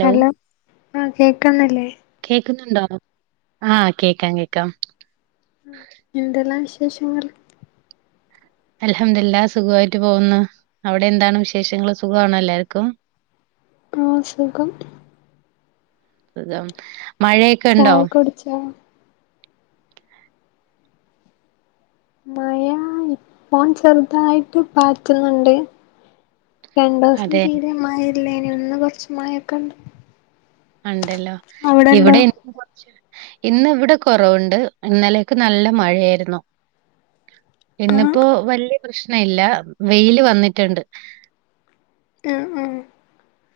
Hello ആ കേക്ണ്ല്ലേ ക്കുന്നുണ്ടോ ആ കേക്കാം കേക്കാം എന്തെല്ലാം വിശേ വിദേശങ്ങൾ അലഹമ്മദില്ല സുഖമായിട്ട് പോകുന്നു അവിടെ എന്താണ് വിശേഷങ്ങള് സുഖണോ എല്ലാർക്കും ആഹ ശഖം അത ചായ കുടിച്ച മയ ഇപ്പ ചെറുതായിട്ട് പാറ്റുന്നുണ്ട് രണ്ടു ദിവസം അതെ തീരെമായി ഇല്ല ഇനി ഒന്ന് കൊറച്ച് മഴൊക്കെ ഉണ്ട് ഉണ്ടല്ലോ ഇവിടെ ഇന്ന് ഇവിടെ കുറവുണ്ട് ഇന്നലെയക്ക് നല്ല മഴയായിരുന്നു ആഹ് എന്നിപ്പോ വലിയ പ്രശ്ന ല്ല വെയില് വന്നിട്ടുണ്ട് ആഹ ആഹ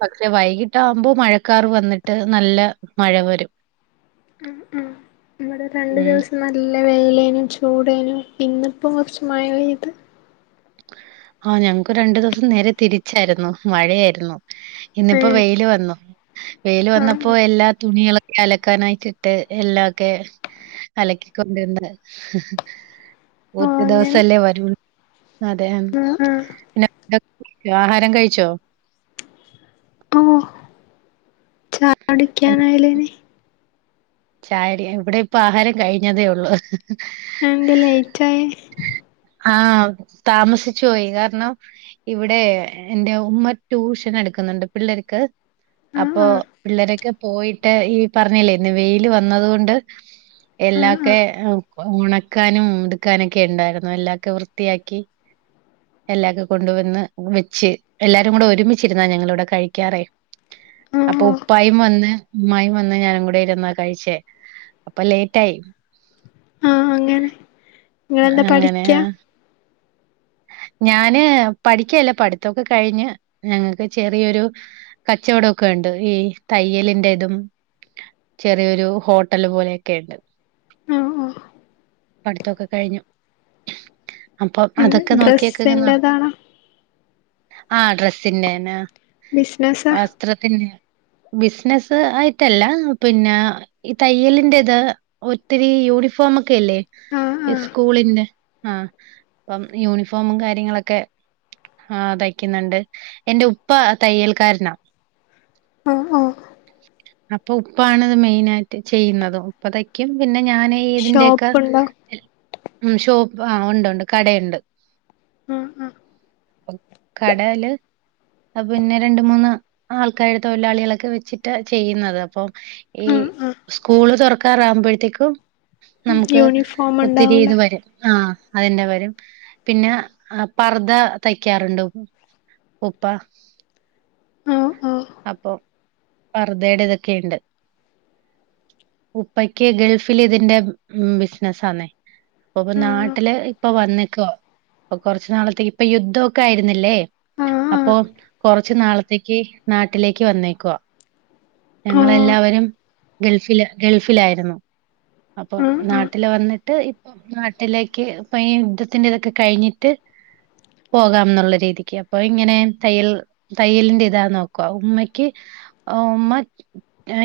പക്ഷെ വൈകിട്ട ആകുമ്പോ മഴക്കാർ വന്നിട്ട് നല്ല മഴ വരും ആ ആ ഇവിടെ രണ്ടു ഉം ദിവസം അല്ല വെയിലേനും ചൂടേനും ഇന്നിപ്പം കുറച്ച് മായള ഇത് ആഹ ഞങ്ങക്ക് രണ്ടു ദിവസം നേരെ തിരിച്ചായിരുന്നു മഴയായിരുന്നു ഇന്നിപ്പോ ഏഹ് വെയില് വന്നു വെയില് വന്നപ്പോ ആഹ് എല്ലാ തുണികളും അലക്കാനായിട്ടി ഇട്ട് എല്ലാം ഒക്കെ അലക്കിക്കൊണ്ടന്ന് ഓഹ് ഒറ്റ അങ്ങനെ ദിവസംല്ലേ വരൂ അതെ ആഹ് ആഹ് പിന്നെ ഇതൊക്കെ കോ ആഹാരം കഴിച്ചോ ഓ അടിക്കാനായലേന ചാരി ഇവിടെ ഇപ്പ ആഹാരം കഴിഞ്ഞതേ ഉള്ളു ആന്താ ലേറ്റയി ആഹ താമസിച്ചു പോോയി കാരണം ഇവിടെ എറെ ഉമ്മ ട്യൂഷൻ എടുക്കുന്നുണ്ട് പിള്ളേർക്ക് അപ്പൊ ആഹ് പിള്ളേരൊക്കെ പോയിട്ട് ഈ പറഞ്ഞില്ലേ ഇന്ന് വെയില് വന്നത് കൊണ്ട് ആഹ് ആഹ് എല്ലാക്കെ ആഹ് ഉണക്കാനുംതുക്കാനൊക്കെ ഉണ്ടായിരുന്നു എല്ലാക്കെ വൃത്തിയാക്കി എല്ലാക്കെ കൊണ്ട വന്ന് വെച്ച് എല്ലാരും കൂടെ ഒരുമിച്ചിരുന്നാ ഞങ്ങളിവിടെ കഴിക്കാറ ആഹ് അപ്പൊ ഓഹ് ഉപ്പായും വന്ന് ഉമ്മായും വന്ന് ഞാനും കൂടെ ഇരുന്നാ കഴിച്ചേ അപ്പൊ ലേറ്റ് ആയി ആഹ അങ്ങനെങ്ങ അങ്ങനെ പഠിക്കുക ഞാന് പഠിക്കല്ല പഠിത്തൊക്കെ കഴിഞ്ഞ് ഞങ്ങൾക്ക് ചെറിയൊരു കച്ചവടൊക്കെ ഉണ്ട് ഈ തയ്യലിറതും ചെറിയൊരു ഹോട്ടല് പോലെയൊക്കെ ഉണ്ട് ആഹ് ഓഹ് പഠിത്തൊക്കെ കഴിഞ്ഞു അപ്പൊ അത് ഡ്രെസ്സിൻ്റതാണോ ആഹ് ഡ്രെസ്സിന്റേനാ ആഹ് ബിസിനസാ വസ്ത്രത്തിന് ബിസ്നസ് ആയിറ്റല്ല പിന്നെ ഈ തയ്യലിന്റി ത് ഒത്തിരി യൂണിഫോമ ക്കെല്ലെ ആഹ് ഈ ആഹ് സ്കൂളിന്റെ ആഹ് അപ്പം യൂണിഫോമും കാര്യങ്ങളൊക്കെ ആഹ് തൈക്കുന്നുണ്ട് എന്റെ ഉപ്പ തയ്യൽക്കാരനാ ഒ ഒ അപ്പൊ ഉപ്പആണത് മെയിൻ ആയിറ്റ് ചെയ്യുന്നതും ഉപ്പതൈക്യും പിന്നെ ഞാൻ ഇതിന്റെക്കാ ഷോപ്പുണ്ടോ എ മ് ഷോപ്പ് ആ ഒണ്ട് ഒണ്ട് ആ കടയൊണ്ട് ആഹ് ആഹ് കടെൽ അ പിന്നെ രണ്ട് മൂന്ന് ആൾക്കാര് തൊയിലാളികളൊക്കെ വെച്ചിട്ട് ചെയ്യുന്നത് അപ്പം ഈ ആഹ് ആഹ് സ്കൂള് തോറക്കാർ ആ മ്പഴ്തെക്കും നമുക്ക് യൂണിഫോം ഒത്തിരി ഇത് ഉണ്ടാവൂലേ വരും ആ അതിന്റെ വരും പിന്നെ പർദ്ദ തൈക്കാറുണ്ട് ഉപ്പ ആഹ് ഓഹ് അപ്പൊ പർദ്ദടെ ഇതൊക്കെഇണ്ട് ഉപ്പെക്ക് ഗൾഫിൽ ഇതിന്റെ മ് ബിസിനസ് ആന്നേ അപ്പൊ ആഹ് നാട്ടില് ഇപ്പൊ വന്നേക്കുവ ഇപ്പം കുറച്ച് നാളത്തേക്ക് ഇപ്പൊ യുദ്ധൊക്കെ ആയിര്ന്നില്ലേ ആഹ് അപ്പൊ ആഹ് കുറച്ച് നാളത്തേക്ക് നാട്ടിലേക്ക് വന്നേക്കുവ ഓഹ് ഞങ്ങളെല്ലാവരും ഗൾഫിൽ ഗൾഫിലായിര്ന്നു അപ്പൊ ആഹ് ആഹ് നാട്ടിൽ വന്നിട്ട് ഇപ്പൊ നാട്ടിലേക്ക് ഇപ്പൊ ഈ യുദ്ധത്തിന്റെ ഇതക്കെ കഴിഞ്ഞിട്ട് പോകാംന്നുള്ള രീതിക്ക് അപ്പൊ ഇങ്ങനെ തയ്യൽ തയ്യലിന്റെ ഇതാ നോക്കവു ഉമ്മക്ക് ആഹ് ഉമ്മ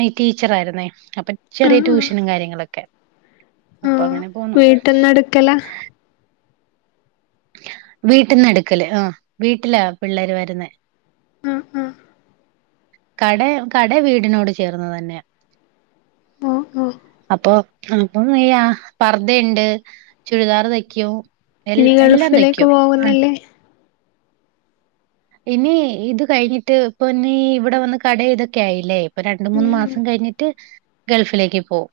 ഏ ടീച്ചർആരുന്നെ അപ്പൊ ആഹ് ചെറിയ ആഹ് ട്യൂഷനും കാര്യങ്ങളൊക്കെ അപ്പ ആഹ് അങ്ങനെ പോന്നു വീട്ട്ന്ന് എടുക്കലാ വീട്ടിന്ന് എടുക്കല് ആ വീട്ടിലാ പിള്ളേര് വരുന്നേ ആഹ് ആഹ് കട കട വീടിനോട് ചേർന്ന് തന്നെയ ഓഹ് ഓഹ് അപ്പൊ അപ്പൊ ഈ ആ പർദ്ദഇണ്ട് ചുരിദാർ തൈക്കും ഇനി ഗൾഫിലേക്ക് പോകുന്നില്ലേ ഇനി ഇത് കഴിഞ്ഞിട്ട് ഇപ്പൊ ഇനി ഇവിടെ വന്ന് കട ഇതൊക്കെ ആയില്ലേ ഇപ്പൊ രണ്ട് മൂന്ന് ഉം മാസം കഴിഞ്ഞിട്ട് ഗൾഫിലേക്ക് പോം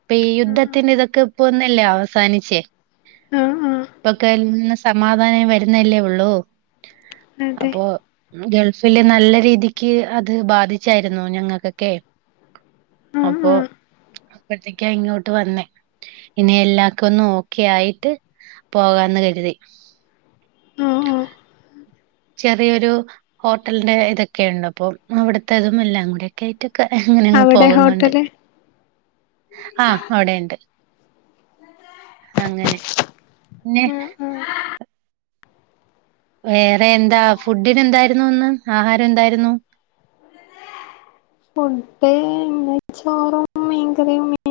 ഇപ്പ ഈ ഉം ആഹ് യുദ്ധത്തിന് ഇതൊക്കെ ഇപ്പൊന്നല്ലേ അവസാനിച്ചേ ആഹ് ആഹ് ആഹ് ഇപ്പൊക്കെന്ന് സമാധാനം വരുന്നല്ലേ ഉള്ളൂ അതെ അപ്പൊ ഗൾഫിൽ നല്ല രീതിക്ക് അത് ബാധിച്ചാര്ന്നു ഞങ്ങക്കൊക്കെ ആഹ് അപ്പൊ ആഹ് അപ്പോഴ്ത്തേക്കാ ഇങ്ങോട്ട് വന്നേ ഇനി എല്ലാക്കെ ഒന്ന് ഓക്കെ ആയിട്ട് പോകാന്ന് കരുതി ആഹ് ആഹ് ചെറിയൊരു ഹോട്ടലിന്റെ ഇതൊക്കെഉണ്ട് അപ്പൊ അവിടുത്തെതും എല്ലാം കൂടെഒക്കെ ആയിട്ട് ക്കെ അങ്ങനെങ്ങ് അവിടെ പോകുന്നുണ്ട് ഹോട്ടല് ആഹ് അവിടെണ്ട് അങ്ങനെ പിന്നെ ആഹ് ആഹ് വേറെ എന്താ ഫുഡ്‌ന് എന്തായിര്ന്നു ഇന്ന് ആഹാരം എന്തായിര്ന്നു മുട്ടേം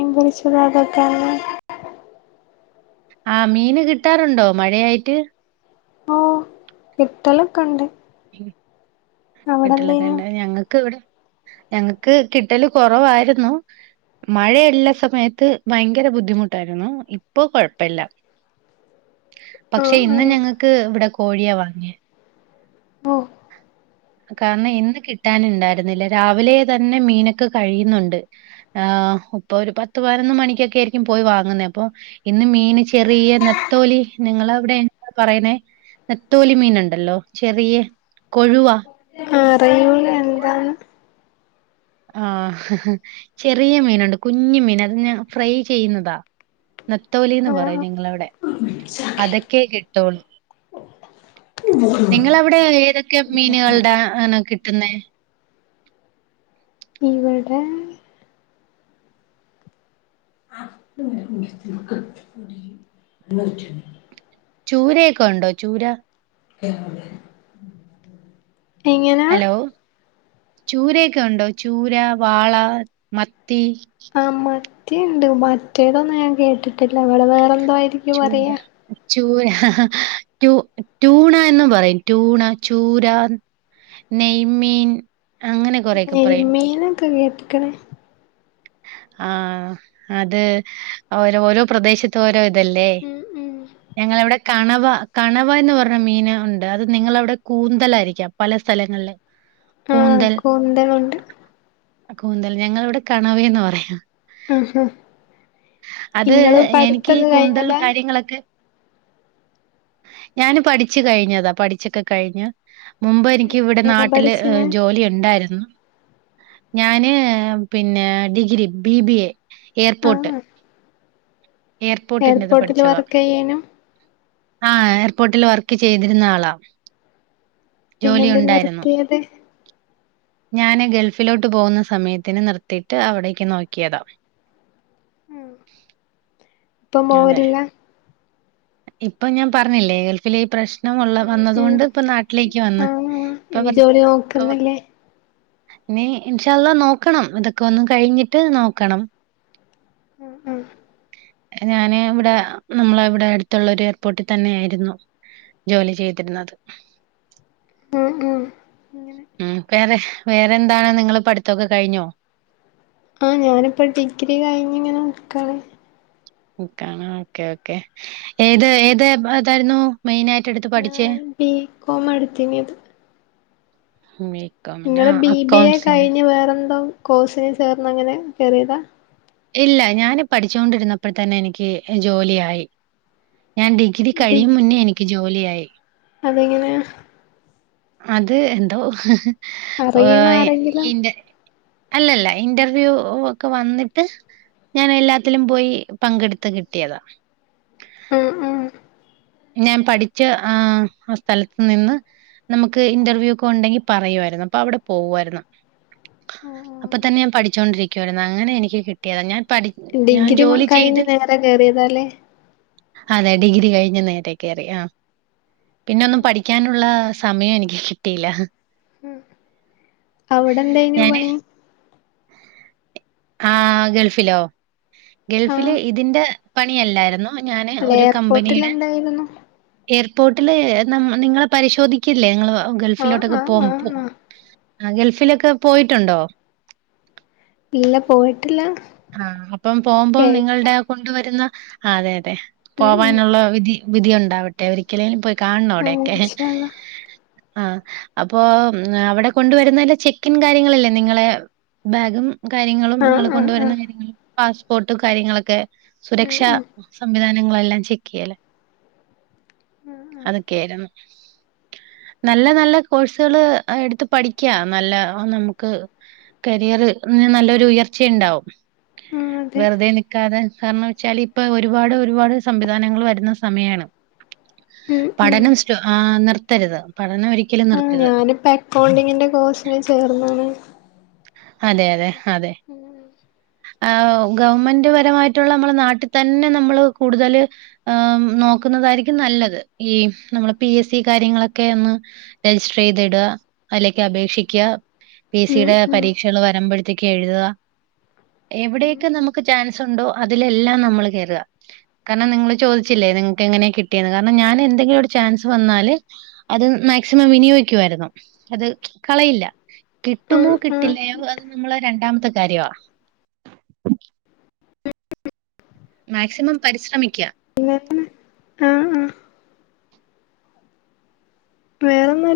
[unintelligible] ആ മീന് കിട്ടാറുണ്ടോ മഴയായിട്ട് കിട്ടല ഒണ്ട് കിട്ടലൊക്കെണ്ട് ഞങ്ങക്ക് ഇവിടെ ഞങ്ങക്ക് കിട്ടൽ കുറവായിര്ന്നു മഴയ്ള്ള സമയത്ത് ഭയങ്കര ബുദ്ധിമുട്ടായിര്ന്നു ഇപ്പൊ കൊഴപ്പഇല്ല പക്ഷെ ആഹ് ഇന്ന് ആഹ് ഞങ്ങൾക്ക് ഇവിടെ കോഴിയാ വാങ്ങിയെ ഓഹ് കാരണം ഇന്ന് കിട്ടാൻ ഉണ്ടായിരുന്നില്ല രാവിലെ തന്നെ മീനൊക്കെ കഴിയുന്നുണ്ട് ആ ഇപ്പൊ ഒരു പത്ത് പതിനൊന്ന് മണിക്കൊക്കെ ആയിരിക്കും പോയി വാങ്ങുന്നത് അപ്പൊ ഇന്ന് മീൻ ചെറിയ നെത്തോലി നിങ്ങളവിടെ പറയണേ നെത്തോലി മീന് ഉണ്ട് ഹലോ കൊഴുവ ആഹ് അറിയു ല്ല എന്താണ് ആഹ് ചെറിയ മീനുണ്ട് കുഞ്ഞു മീൻ അത് ഞാൻ ഫ്രൈ ചെയ്യുന്നതാ നത്തോലിന്ന് പറയും ആഹ് ഞങ്ങളവിടെ അതൊക്കെ [unintelligible] നിങ്ങൾ അവിടെ ഏതൊക്കെ മീനുകളുടെ ആണ് കിട്ട കിട്ടുന്നെ ഇവിടെ [unintelligible] ചൂരയൊക്കെ ഉണ്ടോ ചൂര [unintelligible] എങ്ങനാ ഹലോ ചൂരയൊക്കെ ഉണ്ടോ ചൂര വാള മത്തി ആഹ് അമ്മേ മത്തിയുണ്ട് മറ്റേതൊന്നും ഞാൻ കേട്ടിട്ടില്ല ഇവിടെ വേറെ എന്തായിരിക്കും ചൂര പറയാ ചൂര ഹാ ഹാ ടു ടൂണ എന്നും പറയും ടൂണ ചൂര നെയ്മീൻ അങ്ങനെ കൊറെയൊക്കെ പറയും. നെയ്മീനും [unintelligible] ആഹ് അത് ഓരോരോ പ്രദേശത്ത് ഓരോ ല്ലേ ഉം ഉം ഞങ്ങളവിടെ കണവ അഥവാ കണവ എന്ന് പറഞ്ഞ മീൻ ഉണ്ട് അത് നിങ്ങളവിടെ കൂന്തൽ ആയിരിക്കാം പല സ്ഥലങ്ങളില് ആഹ് കൂന്തൽ കൊണ്ട് കൊണ്ട് കൂന്തൽ ഞങ്ങളവിടെ കണവേന്നാ പറയും [unintelligible] ഹാ ഹാ അത് എനിക്ക് ഈ കൂന്തൽ കഴിഞ്ഞതാ കാര്യങ്ങളൊക്കെ ഞാന് പഠിച്ചു കഴിഞ്ഞതാ പഠിച്ചൊക്കെ കഴിഞ്ഞു മുമ്പ് എനിക്ക് ഇവിടെ എന്തിനാ നാട്ടില് പഠിച്ചിനെ ജോലി ഉണ്ടായിരുന്നു ഞാന് പിന്നെ degree B B A airport ആഹ് എയർപോർട്ടില് വർക്ക് ചെയ്യാനും ആ എയർപോർട്ടിൽ വർക്ക് ചെയ്തിരുന്ന ആളാ പിന്നെ എന്തേ ജോലിയുണ്ടായിരുന്നു. നിർത്തിയത് ഞാന് ഗള്ഫിലോട്ട് പോകുന്ന സമയത്തിന് നിർത്തിയിട്ട് അവിടേക്ക് നോക്കിയതാ ഉ ഇപ്പം അതെ. പോവലില്ല ഇപ്പൊ ഞാൻ പറഞ്ഞില്ലേ ഗൾഫില ഈ പ്രശ്ന [unintelligible] ഇപ്പൊ ഇനി ജോലി നോക്കുന്നില്ലേ നീ ഇൻഷ അല്ല നോക്കണം ഇതൊക്കെ ഒന്നും കഴിഞ്ഞിട്ട് നോക്കണം ഉം ഉം ഞാന് ഇവിടെ നമ്മള ഇവിടടു അടുത്തുള്ള ഒരു എയർപോർട്ടിൽ തന്നെയായിരുന്നു ജോലി ചെയ്തിരുന്നത് ഉം ഉം ഉം വേറെ വേറെന്താണ് നിങ്ങൾ പഠിത്തൊക്കെ കഴിഞ്ഞോ ആഹ് ഞാനിപ്പം ഡിഗ്രി കഴിഞ്ഞിങ്ങനെ നിക്കാണ് നിക്കാണ് ഓക്കേ ഓക്കെ ഏത് ഏത് വിഭ് അതായിരുന്നു ഞൻ ബികോം അടുത്തിനേത് മ മ നിങ്ങള് ബി ബി എ കഴിഞ്ഞ് വേറെന്തോ കോസിനി ചേർന്ന് അങ്ങനെ കയറിയതാ ഇല്ല ഞാന് പഠിച്ചോണ്ടിരുന്നപ്പോൾ തന്നെ എനിക്ക് ജോലിയായി ഞാൻ ഡിഗ്രി കഴിയും മുന്നേ എനിക്ക് ജോലിയായി അതെങ്ങനെ അത് എന്തോ അറിയ്ണ ഏഹ് ആരെങ്കിലും ഇന്റെ അല്ലല്ല ഇന്റർവ്യൂ ഒക്കെ വന്നിട്ട് ഞാൻ എല്ലാത്തിലും പോയി പങ്കെടുത്ത് കിട്ടിയതാ ഉം ഉം ഞാൻ പഠിച്ച ആ സ്ഥലത്തു നിന്ന് നമുക്ക് ഇന്റർവ്യൂ ഒക്കെ ഉണ്ടെങ്കി പറയുമായിരുന്നു അപ്പൊ അവിടെ പോവ്വായിരുന്നു അപ്പ തന്നെ ഞാൻ പഠിച്ചോണ്ടിരിക്കുവായിരുന്നു അങ്ങനെ എനിക്ക് കിട്ടിയതാ ഞാൻ പഠി ഞാൻ ഡിഗ്രി ജോലി ചെയ്ത് കഴിഞ്ഞ് നേരെ കേറിയതാല്ലേ അതെ ഡിഗ്രി കഴിഞ്ഞ് നേരെ കേറി ആ പിന്ന ഒന്നും പഠിക്കാനുള്ള സമയം എനിക്ക് കിട്ടില്ല അവിടെ എന്തായിനു പണി ങാ ഗൾഫിലോ ഗൾഫില് ആഹ് ഇതിന്റെ പണിയല്ലാരുന്നു അല്ല എയർപോർട്ടിൽ എന്തായിരുന്നു എയർപോർട്ടില് നിങ്ങ് നിങ്ങളെ പരിശോധിക്കില്ലേ നി ങ്ങള് ആഹ് ഗൾഫിലോട്ടൊക്കെ ആഹ് ആഹ് പോവുമ്പോ ആഹ് ആ ഗൾഫിലൊക്കെ പോയിട്ടുണ്ടോ ഇല്ല പോയിട്ടില്ല ആ അപ്പം പോവുമ്പം കേക്ക നിങ്ങൾടെ കൊണ്ടുവരുന്ന അ അതെ [unintelligible] ഉം ഉം പോവാനുള്ള വിധി വിധി ഉണ്ടാവട്ടെ ഒരിക്കലേലും പോ ആഹ് കാണണംഅവിടെക്കെ ഇൻഷാ അള്ളാ ആ അപ്പൊ അവിടെ കൊണ്ടുവരുന്നെൻ്റെ ചെക്കിൻ കാര്യങ്ങളില്ലേ നിങ്ങളെ ബാഗും കാര്യങ്ങളും ആഹ് നിങ്ങള് ആഹ് കൊണ്ടുവരുന്ന ആഹ് കാര്യങ്ങളും പാസ്പോർട്ട് കാര്യങ്ങളൊക്കെ ഉം സുരക്ഷാ ഉം സംവിധാനം നിങ്ങളെല്ലാം ചെക്ക് ചെയ്യല്ലേ അതൊക്കെയായിരുന്നു. നല്ല നല്ല കോഴ്സുകള് എടുത്ത് പഠിക്ക നല്ല നമുക്ക് കരിയറ് നല്ലൊരു ഉയർച്ച ഇണ്ടാവും ആഹ് അതെ വെറുതെ നിക്കാതെ കാരണം വെച്ചാല് ഇപ്പൊ ഒരുപാട് ഒരുപാട് സംവിധാനങ്ങൾ വരുന്ന സമയാണ് ഉം പഠനം സ്‌റ്റോ ആ നിർ ത്തരുത് ആ ഞാനിപ്പ അക്കൗണ്ടിങ്ങിന്റെ കോഴ്സിന് ചേർന്ന്ണ് അതെ അതെ അതെ ആ ഗവൺമെന്റ് പരമായിട്ടുള്ള നമ്മുടെ നാട്ടിൽ തന്നെ നമ്മള് കൂടുതല് അ് നോക്കുന്നതായിരിക്കും നല്ലത് ഈ നമ്മളെ പി എസ് സി കാര്യങ്ങളൊക്കെ ഒന്ന് രജിസ്റ്റർ ചെയ്തിട അതിലേക്ക് അപേക്ഷിക പി എസ് ഉം സിടെ ഉം പരീക്ഷകള് വരുമ്പഴത്തേക്ക് എഴ്താ ഉം എവിടെയൊക്കെ നമുക്ക് ചാൻ സുണ്ടോ അതിലെല്ലാം നമ്മള് കേറ കാരണം നിങ്ങള് ചോദിച്ചില്ലേ നിങ്ങൾക്ക് എങ്ങനെ കിട്ടിയെന്ന് കാരണം ഞാൻ എന്തെങ്കിലൊര് ചാൻസ് വന്നാല് അത് മാക്സിമം വിനിയോഗിക്കുവായിരുന്നു അത് കളയില്ല കിട്ടുമോ ആഹ് ആഹ് കിട്ടില്ലയോ അത് നമ്മളെ രണ്ടാമത്തെ കാര്യാ മാക്സിമം പരിശ്രമിക്കാം പിന്നെ പിന്നെ ആ ആ വേറെന്നു